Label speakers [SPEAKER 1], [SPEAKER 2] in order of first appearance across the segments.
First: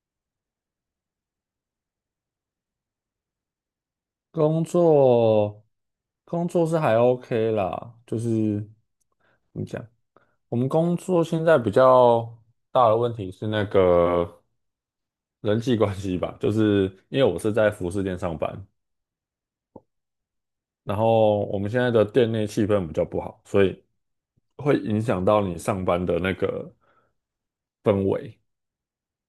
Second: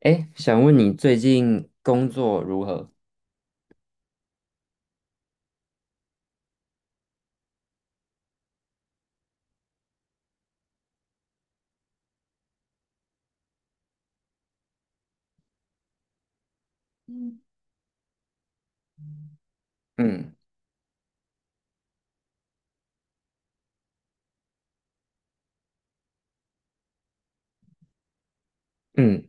[SPEAKER 1] 哎，想问你最近工作如何？
[SPEAKER 2] 工作，工作是还 OK 啦，就是怎么讲，我们工作现在比较大的问题是那个人际关系吧，就是因为我
[SPEAKER 1] 嗯。
[SPEAKER 2] 是在服饰店上班，
[SPEAKER 1] 嗯
[SPEAKER 2] 然后我们现在的店内气氛比较不好，所以会影响到你上班的那个氛围，
[SPEAKER 1] 嗯。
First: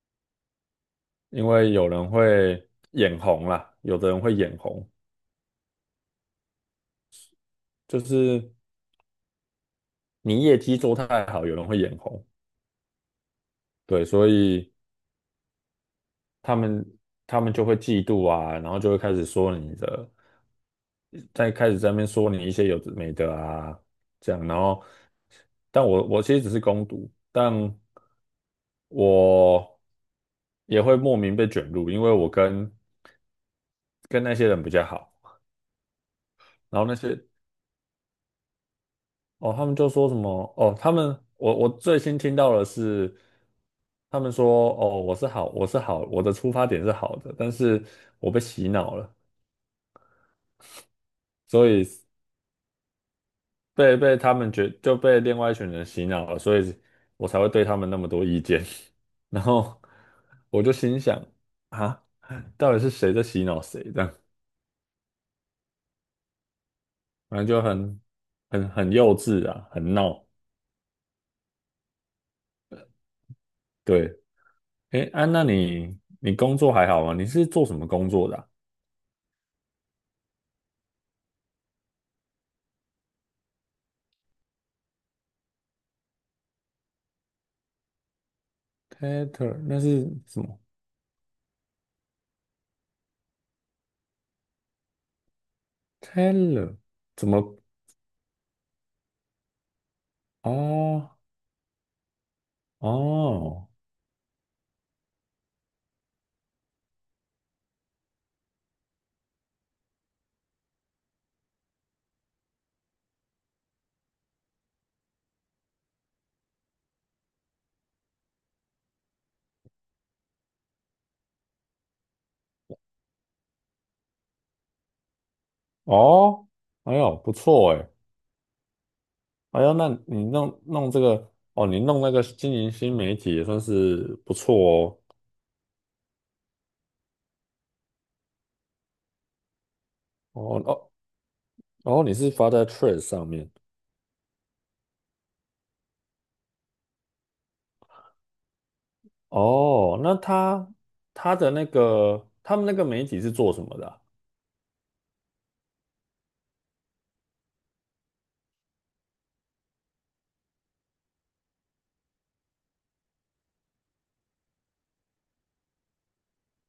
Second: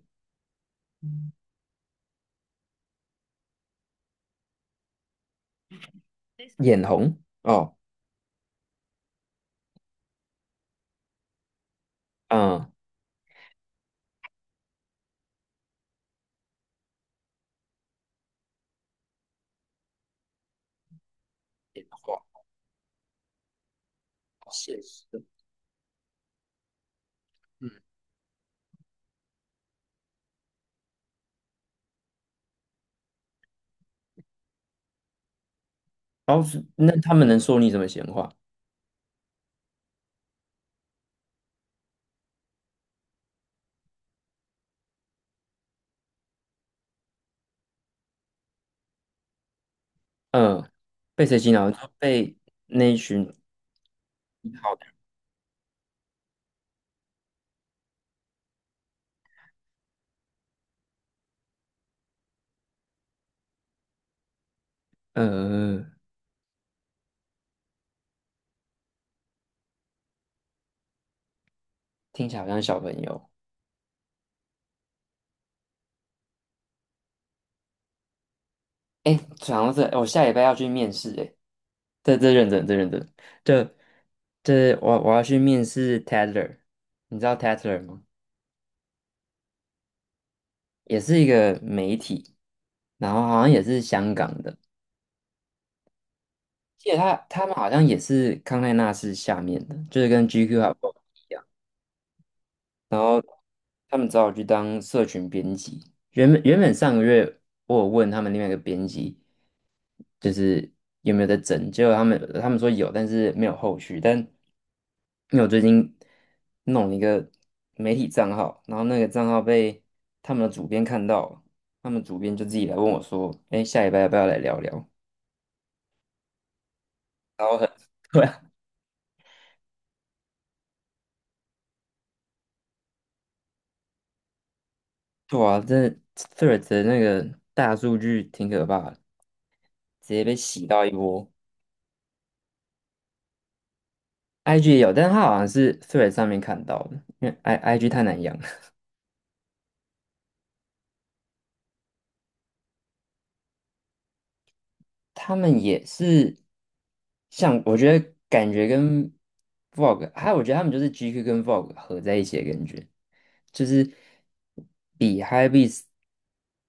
[SPEAKER 2] 因为有人会眼红啦，有的人会眼红，
[SPEAKER 1] 眼红哦。
[SPEAKER 2] 就是你业绩做太好，有人会眼红。
[SPEAKER 1] 嗯。
[SPEAKER 2] 对，所以他们他们就会嫉妒啊，然后就会开始说你的，再开始
[SPEAKER 1] 眼
[SPEAKER 2] 在那边
[SPEAKER 1] 红。
[SPEAKER 2] 说你一些有的没的啊，这样，
[SPEAKER 1] 好
[SPEAKER 2] 然
[SPEAKER 1] 现
[SPEAKER 2] 后，
[SPEAKER 1] 实的。
[SPEAKER 2] 但我其实只是攻读，但
[SPEAKER 1] 嗯，
[SPEAKER 2] 我也会莫名被卷入，因为我跟那些人比较好，
[SPEAKER 1] 然后是
[SPEAKER 2] 然后
[SPEAKER 1] 那
[SPEAKER 2] 那
[SPEAKER 1] 他们
[SPEAKER 2] 些
[SPEAKER 1] 能说你什么闲话？
[SPEAKER 2] 哦，他们就说什么哦，他们我最新听到的是。他们说：“哦，我是好，我是好，我的出发点是好的，但是我被洗脑了，
[SPEAKER 1] 嗯，被谁洗
[SPEAKER 2] 所
[SPEAKER 1] 脑？就
[SPEAKER 2] 以
[SPEAKER 1] 被那一群。
[SPEAKER 2] 被他们觉
[SPEAKER 1] 好的。
[SPEAKER 2] 就被另外一群人洗脑了，所以我才会对他们那么多意见。然后我就心想啊，到底是谁在洗脑谁？这样，
[SPEAKER 1] 嗯。
[SPEAKER 2] 反正就很幼稚啊，很闹。
[SPEAKER 1] 听起来好像小朋友。
[SPEAKER 2] 对，哎，安、娜，你工作还好吗？你是做什么工作的啊
[SPEAKER 1] 哎，讲到这，我下礼拜要去面试，哎，这认真，这我要去面试 Tatler，你知道 Tatler 吗？
[SPEAKER 2] ？Tater 那是什么
[SPEAKER 1] 也是一个媒体，然后好像也是香港的，
[SPEAKER 2] ？Taylor
[SPEAKER 1] 记得他
[SPEAKER 2] 怎
[SPEAKER 1] 他们
[SPEAKER 2] 么？
[SPEAKER 1] 好像也是康奈纳是下面的，就是跟 GQ 还不
[SPEAKER 2] 哦
[SPEAKER 1] 一样。然后
[SPEAKER 2] 哦
[SPEAKER 1] 他们找我去当社群编辑。原本上个月我有问他们另外一个编辑，就是有没有在整，结果他们说有，但是没有后续。但因为我最近弄了一个媒体账号，然后那个账号被他们的主编看到了，他们主编就自己来问我说：“哎，下礼拜要不要来聊聊？”
[SPEAKER 2] 哦，哎呦，不
[SPEAKER 1] 然后很
[SPEAKER 2] 错哎。
[SPEAKER 1] 对啊。
[SPEAKER 2] 哎呦，那你弄这个哦，你弄那个经营新媒体也算是不错
[SPEAKER 1] 对啊，这 t h r e a d 的那个大数据挺可怕的，直接被
[SPEAKER 2] 哦。
[SPEAKER 1] 洗
[SPEAKER 2] 哦
[SPEAKER 1] 到一
[SPEAKER 2] 哦
[SPEAKER 1] 波。
[SPEAKER 2] 哦，你是发在 t r e a d s 上面
[SPEAKER 1] IG 也有，但是它好像是 Thread 上面看到的，因为 IG 太难养了。
[SPEAKER 2] 哦？那他他的那个他们那个媒体是做什么的啊
[SPEAKER 1] 他们也是，像我觉得感觉跟 Vogue，还有我觉得他们就是 GQ 跟 Vogue 合在一起的感觉。就是比 h y p b e a s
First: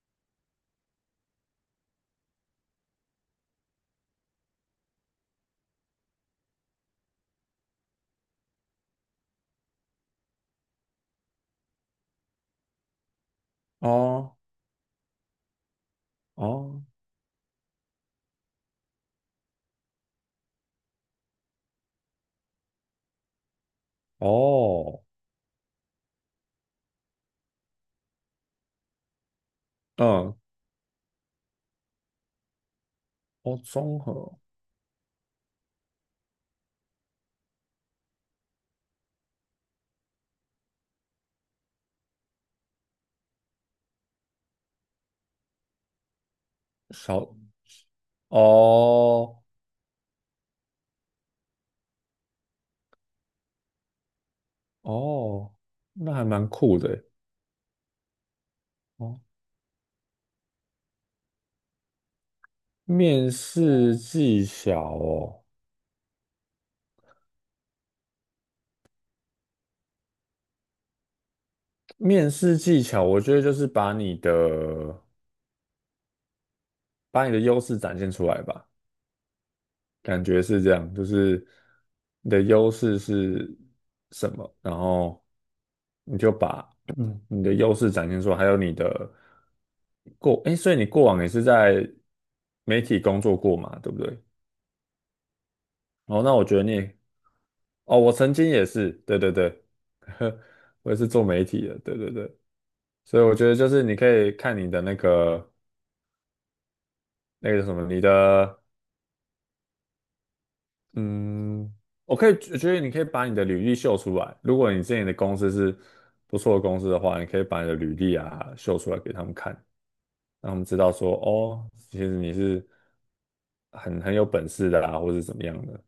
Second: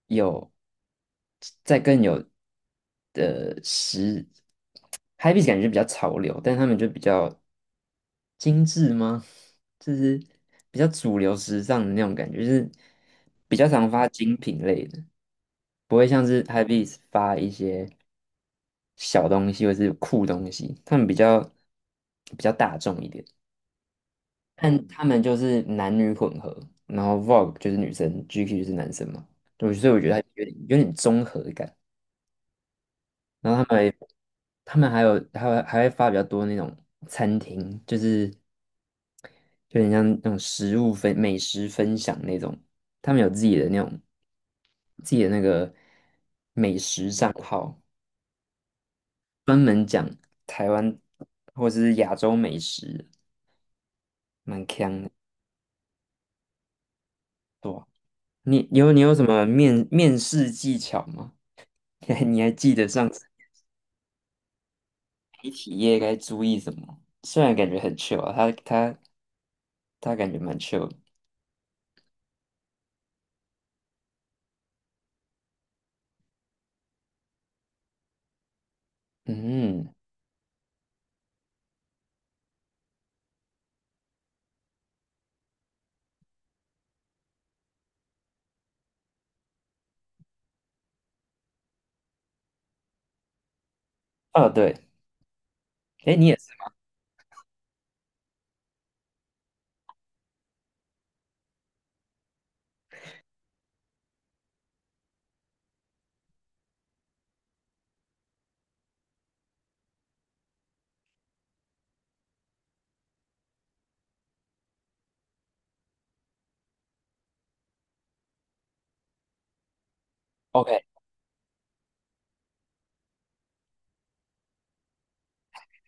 [SPEAKER 1] 有再更有的时， h y p b e a s 感觉比较潮流，但他们就比较精致吗？就是比较主流时尚的那种感觉，就是比较常发精
[SPEAKER 2] 哦
[SPEAKER 1] 品类的，不会像是 h y p b e
[SPEAKER 2] 哦
[SPEAKER 1] a s 发一些小东西或是酷东西，他们比较大众一点。但
[SPEAKER 2] 哦，
[SPEAKER 1] 他们就是男女混合，然后 Vogue 就是女生，GQ 就是男生嘛，对，所以我觉得他
[SPEAKER 2] 嗯
[SPEAKER 1] 有点综合感。然
[SPEAKER 2] 哦，
[SPEAKER 1] 后他们还
[SPEAKER 2] 综合
[SPEAKER 1] 他们还会发比较多那种餐厅，就是有点像那种食物分美食分享那种，他们有自己的那种自己的那个美食账
[SPEAKER 2] 小
[SPEAKER 1] 号，
[SPEAKER 2] 哦
[SPEAKER 1] 专门讲台湾或者是亚洲美食，蛮强的。
[SPEAKER 2] 哦，那还蛮酷的耶
[SPEAKER 1] 对啊。你有
[SPEAKER 2] 哦。
[SPEAKER 1] 什么面试技巧吗？你还记得上次
[SPEAKER 2] 面试技巧哦，
[SPEAKER 1] 媒体业该注意什么？虽然感觉很 chill 啊，他感觉蛮 chill 的。
[SPEAKER 2] 面试技巧，我觉得就是把你的。把你的优势展现出来吧，
[SPEAKER 1] 嗯。
[SPEAKER 2] 感觉是这样，就是你的优势是什么，然后你就把你的优势展现出来，还有你的过，哎，所以你过往也是在媒体工作过嘛，对不对？
[SPEAKER 1] 哦对。哎
[SPEAKER 2] 哦，
[SPEAKER 1] 你
[SPEAKER 2] 那
[SPEAKER 1] 也
[SPEAKER 2] 我
[SPEAKER 1] 是
[SPEAKER 2] 觉得你，哦，我曾经也是，对对对，我也是做媒体的，对对对，所以我觉得就是你可以看你的那个那个什么，你的。嗯，我可以，我觉得你可以把你的履历秀出来。如果你之前的公司是不错的公司的话，你可以把你的履历啊秀出来给他们看，让他们
[SPEAKER 1] ，OK。
[SPEAKER 2] 知道说，哦，其实你是很有本事的啦，或是怎么样的。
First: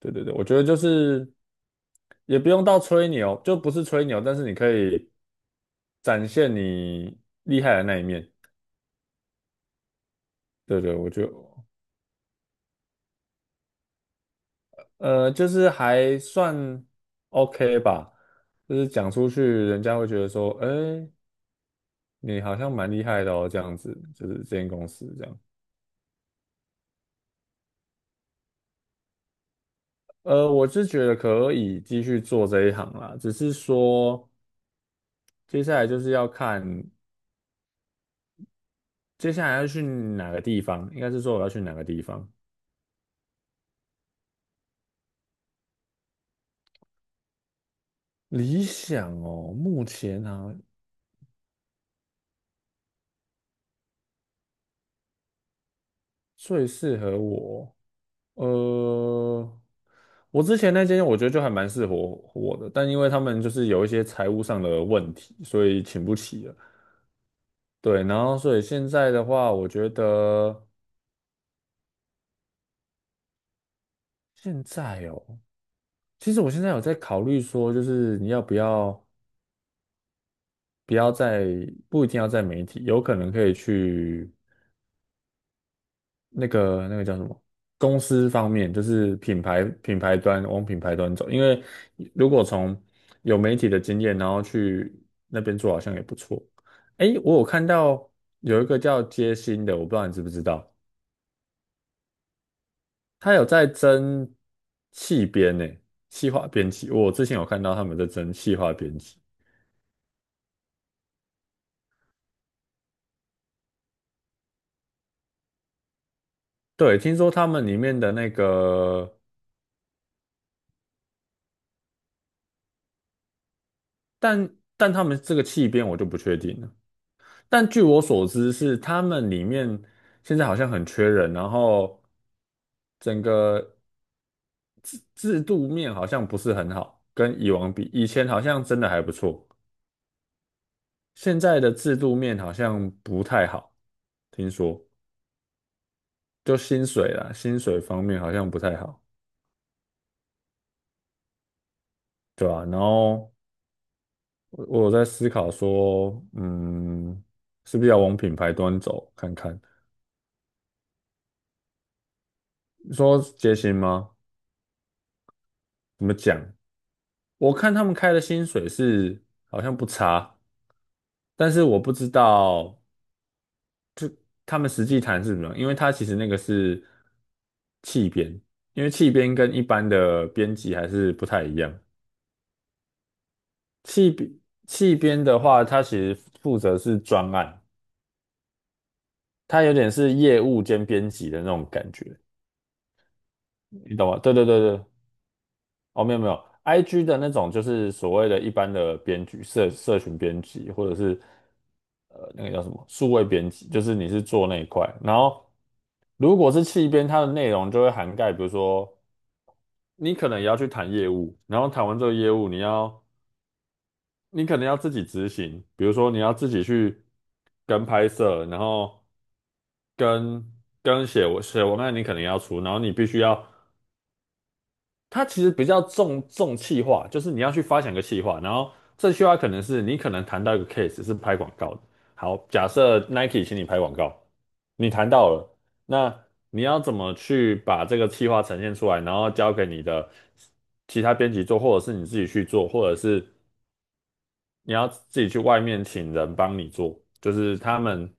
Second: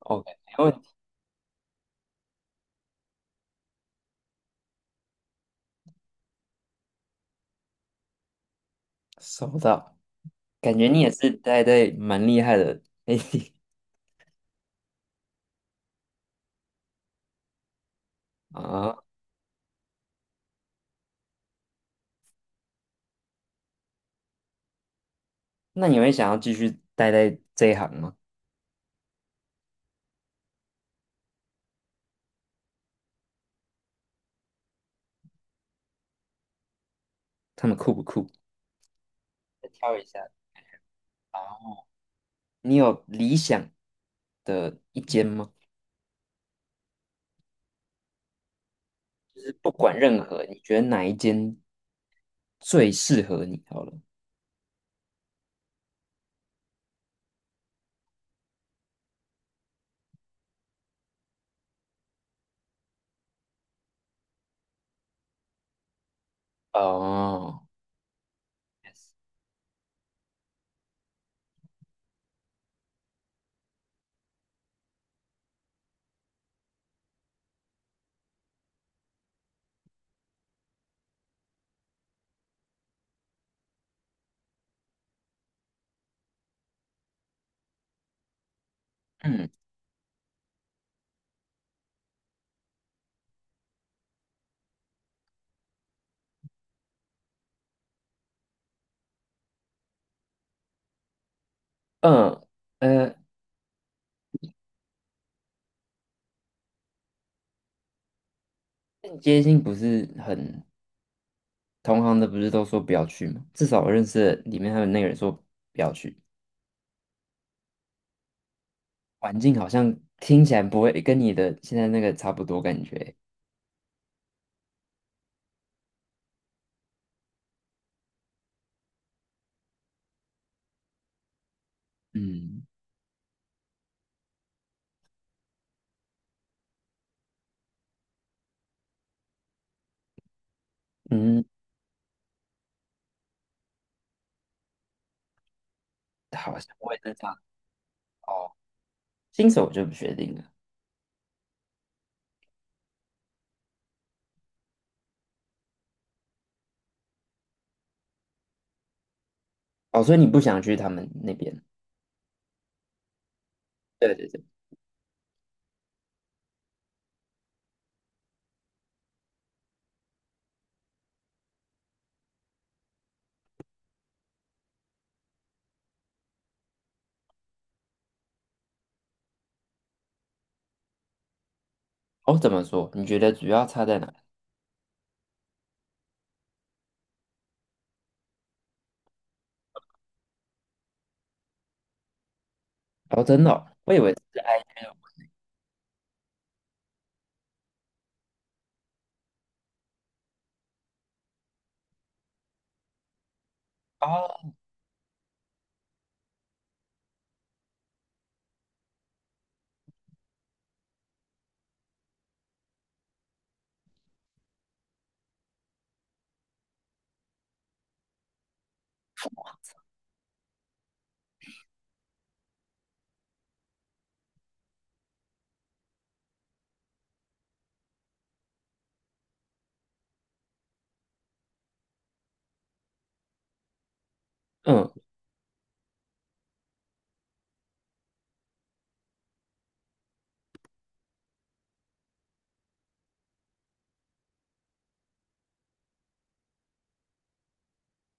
[SPEAKER 2] 对
[SPEAKER 1] OK，
[SPEAKER 2] 对对，我觉得
[SPEAKER 1] 没问
[SPEAKER 2] 就
[SPEAKER 1] 题。
[SPEAKER 2] 是也不用到吹牛，就不是吹牛，但是你可以展现你厉害的那一面。
[SPEAKER 1] 收到。感
[SPEAKER 2] 对
[SPEAKER 1] 觉
[SPEAKER 2] 对，
[SPEAKER 1] 你
[SPEAKER 2] 我
[SPEAKER 1] 也
[SPEAKER 2] 就
[SPEAKER 1] 是待在蛮厉害的媒体。
[SPEAKER 2] 就是还算 OK 吧，
[SPEAKER 1] 啊，
[SPEAKER 2] 就是讲出去，人家会觉得说，哎。你好像蛮厉害的哦，这样子，就是这间公司这样。
[SPEAKER 1] 那你会想要继续待在这一行吗？
[SPEAKER 2] 我是觉得可以继续做这一行啦，只是说接下来就是要看
[SPEAKER 1] 他们酷不酷？
[SPEAKER 2] 接下来要
[SPEAKER 1] 再
[SPEAKER 2] 去
[SPEAKER 1] 挑一下。
[SPEAKER 2] 哪个地方，应该是说
[SPEAKER 1] 啊，
[SPEAKER 2] 我要去哪个地方。
[SPEAKER 1] 你有理想的一间吗？
[SPEAKER 2] 理想哦，
[SPEAKER 1] 不
[SPEAKER 2] 目
[SPEAKER 1] 管任
[SPEAKER 2] 前
[SPEAKER 1] 何，
[SPEAKER 2] 啊
[SPEAKER 1] 你觉得哪一间最适合你？好了。
[SPEAKER 2] 最适合我，呃，我之前那间我觉得就还蛮适合我的，但因为他们就是有一些财务上的问题，所以请不起了。
[SPEAKER 1] 哦。
[SPEAKER 2] 对，然后所以现在的话，我觉得现在哦。其实我现在有在考虑说，就是你要不要不要在不一定要在媒体，有可能可以去那个那个叫什么公司方面，就是品
[SPEAKER 1] 嗯
[SPEAKER 2] 牌品牌端往品牌端走，因为如果从有媒体的经验，然后去那边做，好像也不错。诶，我有看到有一个叫街心的，我不知道你知不知道，
[SPEAKER 1] 嗯。呃，
[SPEAKER 2] 他有在争气编呢，企化编辑，我之前有看到他们在争企化编
[SPEAKER 1] 间
[SPEAKER 2] 辑。
[SPEAKER 1] 接性不是很同行的，不是都说不要去吗？至少我认识的里面还有那个人说不要去，
[SPEAKER 2] 对，听说他们里面的那个，
[SPEAKER 1] 环境好像听起来不会跟你的现在那个差不多感觉。
[SPEAKER 2] 但他们这个气编我就不确定了。但据我所知是他们里面现在好像很缺人，然后
[SPEAKER 1] 嗯
[SPEAKER 2] 整个制度面好像不是很好，跟以往比，以前好像真的还不错，现
[SPEAKER 1] 嗯。
[SPEAKER 2] 在的制度面好像不太好，听说就
[SPEAKER 1] 好像
[SPEAKER 2] 薪
[SPEAKER 1] 我也
[SPEAKER 2] 水
[SPEAKER 1] 是这
[SPEAKER 2] 啦，
[SPEAKER 1] 样。
[SPEAKER 2] 薪水方面好像
[SPEAKER 1] 哦，
[SPEAKER 2] 不太好，
[SPEAKER 1] 新手我就不确定了。
[SPEAKER 2] 对吧？然后。我有在思考说，嗯，是不是要往品牌端走看看？
[SPEAKER 1] 哦，所以你不想去他们那边？
[SPEAKER 2] 你说节行吗？
[SPEAKER 1] 对对对。
[SPEAKER 2] 怎么讲？我看他们开的薪水是好像不差，但是我不知道他们实际谈是什么，因为他其实那个是气编，因为气编跟一般的编辑还是不太一样。
[SPEAKER 1] 哦，怎么说？你觉得主要差在
[SPEAKER 2] 气
[SPEAKER 1] 哪？
[SPEAKER 2] 编气编的话，他其实负责是专案，他有点是业务兼编辑的那种感觉，
[SPEAKER 1] 哦，真的哦，我
[SPEAKER 2] 你
[SPEAKER 1] 以为
[SPEAKER 2] 懂吗？对
[SPEAKER 1] 是。
[SPEAKER 2] 对对对，哦，没有没有，IG 的那种就是所谓的一般的编辑、社群编辑，或者是那个叫什么数位编辑，就是你是做
[SPEAKER 1] 哦。
[SPEAKER 2] 那一块。然后如果是企编，它的内容就会涵盖，比如说你可能也要去谈业务，然后谈完这个业务，你可能要自己执行，比如说你要自己去跟拍摄，然后跟跟写文案，你可能要出，然后你必须要。它其实比较重企划，就是你要去发想一个企划，然后这句话可能是你可能谈到一个 case 是拍广告的。好，假设 Nike 请你拍广告，
[SPEAKER 1] 嗯
[SPEAKER 2] 你谈到了，那你要怎么去把这个企划呈现出来，然后交给你的其他编辑做，或者是你自己去做，或者是你要自己去外面请人帮你做，就是他们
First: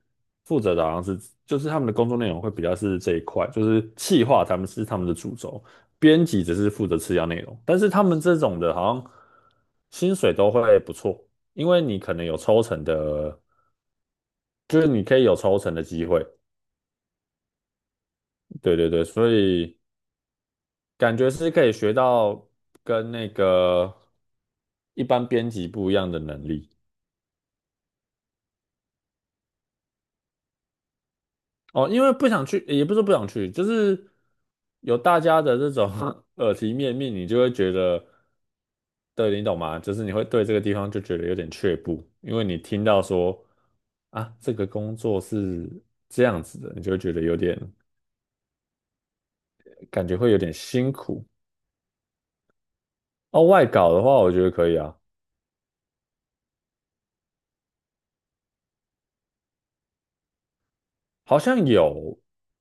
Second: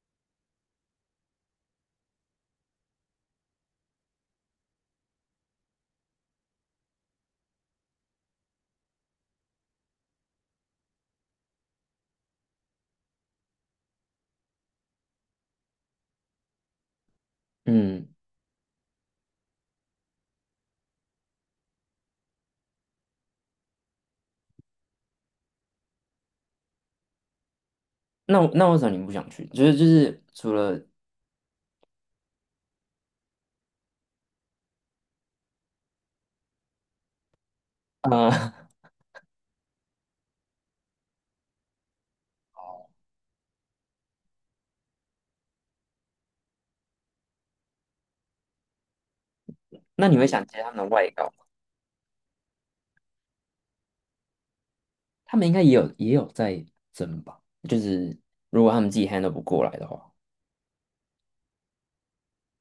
[SPEAKER 2] 负责的好像是，就是他们的工作内容会比较是这一块，就是企划他们是他们的主轴，编辑只是负责次要内容，但是他们这种的好像薪水都会不错，因为你可能有抽成的，就是你可以有抽成的机会，
[SPEAKER 1] 嗯。
[SPEAKER 2] 对对对，所以感觉是可以学到跟那个一般编辑不一样的能力。
[SPEAKER 1] 那为什么你不想去？就是除了
[SPEAKER 2] 哦，因为不想去，也不是不想去，就是有大家的这种 耳提面命，你就会觉得，
[SPEAKER 1] 呃。
[SPEAKER 2] 对，你懂吗？就是你会对这个地方就觉得有点却步，因为你听到说啊，这个工作是这样子的，你就会觉得有点，
[SPEAKER 1] 那
[SPEAKER 2] 感觉
[SPEAKER 1] 你会
[SPEAKER 2] 会有
[SPEAKER 1] 想
[SPEAKER 2] 点
[SPEAKER 1] 接他们的
[SPEAKER 2] 辛
[SPEAKER 1] 外
[SPEAKER 2] 苦。
[SPEAKER 1] 稿吗？
[SPEAKER 2] 哦，外搞的话，我觉得可以啊，
[SPEAKER 1] 他们应该也有在争吧？就是如果他们自己 handle 不过来的话，
[SPEAKER 2] 好像有，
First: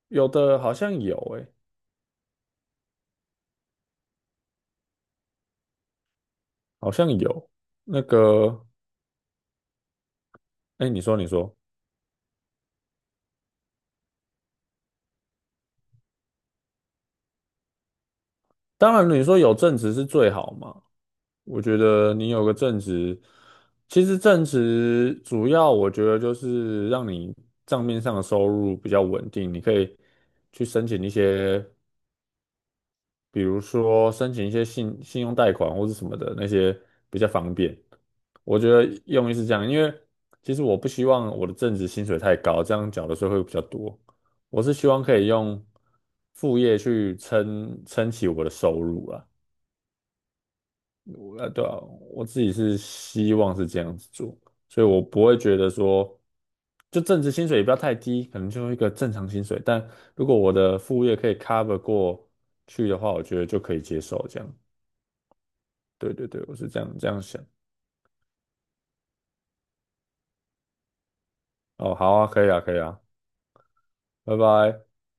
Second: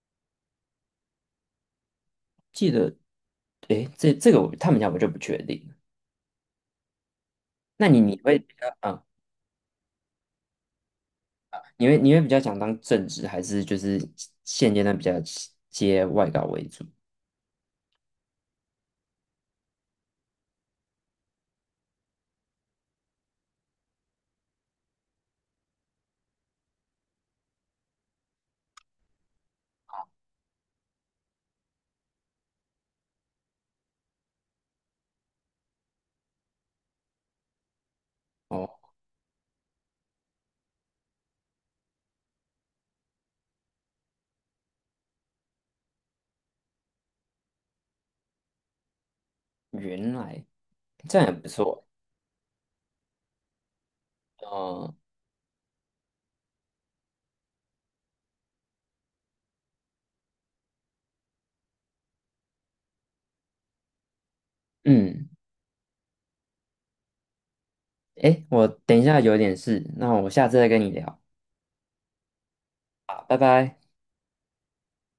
[SPEAKER 2] 有的好像有、欸，
[SPEAKER 1] 记得。诶，这这个他们家我就不确定了。
[SPEAKER 2] 好像有
[SPEAKER 1] 那你
[SPEAKER 2] 那
[SPEAKER 1] 你会比
[SPEAKER 2] 个，
[SPEAKER 1] 较啊？
[SPEAKER 2] 哎、你说，你说，
[SPEAKER 1] 你会比较想当正职，还是就是现阶段比较接外稿为主？
[SPEAKER 2] 当然你说有正职是最好嘛。我觉得你有个正职，其实正职主要我觉得就是让你账面上的收入比较稳定，你可以去申请一些，比如说申请一些信用贷款或是什么的那些比较方便。我
[SPEAKER 1] 哦，
[SPEAKER 2] 觉得用意是这样，因为其实我不希望我的正职薪水太高，这样缴的税会比较多。我是希望可以用副业去撑起我的收入啊。
[SPEAKER 1] 原来这样也
[SPEAKER 2] 我
[SPEAKER 1] 不
[SPEAKER 2] 对啊，
[SPEAKER 1] 错。
[SPEAKER 2] 我自己是希望是这样子做，所以
[SPEAKER 1] 嗯
[SPEAKER 2] 我不会觉得说，就正职薪水也不要太低，可能就一个正常薪水。但如果我的副业可以 cover 过去的话，我觉得就可以接受这样。
[SPEAKER 1] 嗯。
[SPEAKER 2] 对对对，我是这样想。
[SPEAKER 1] 诶，我等一下有点事，那我下次再跟你聊。
[SPEAKER 2] 哦，好啊，可以啊，可以啊，
[SPEAKER 1] 好，拜拜。
[SPEAKER 2] 拜拜。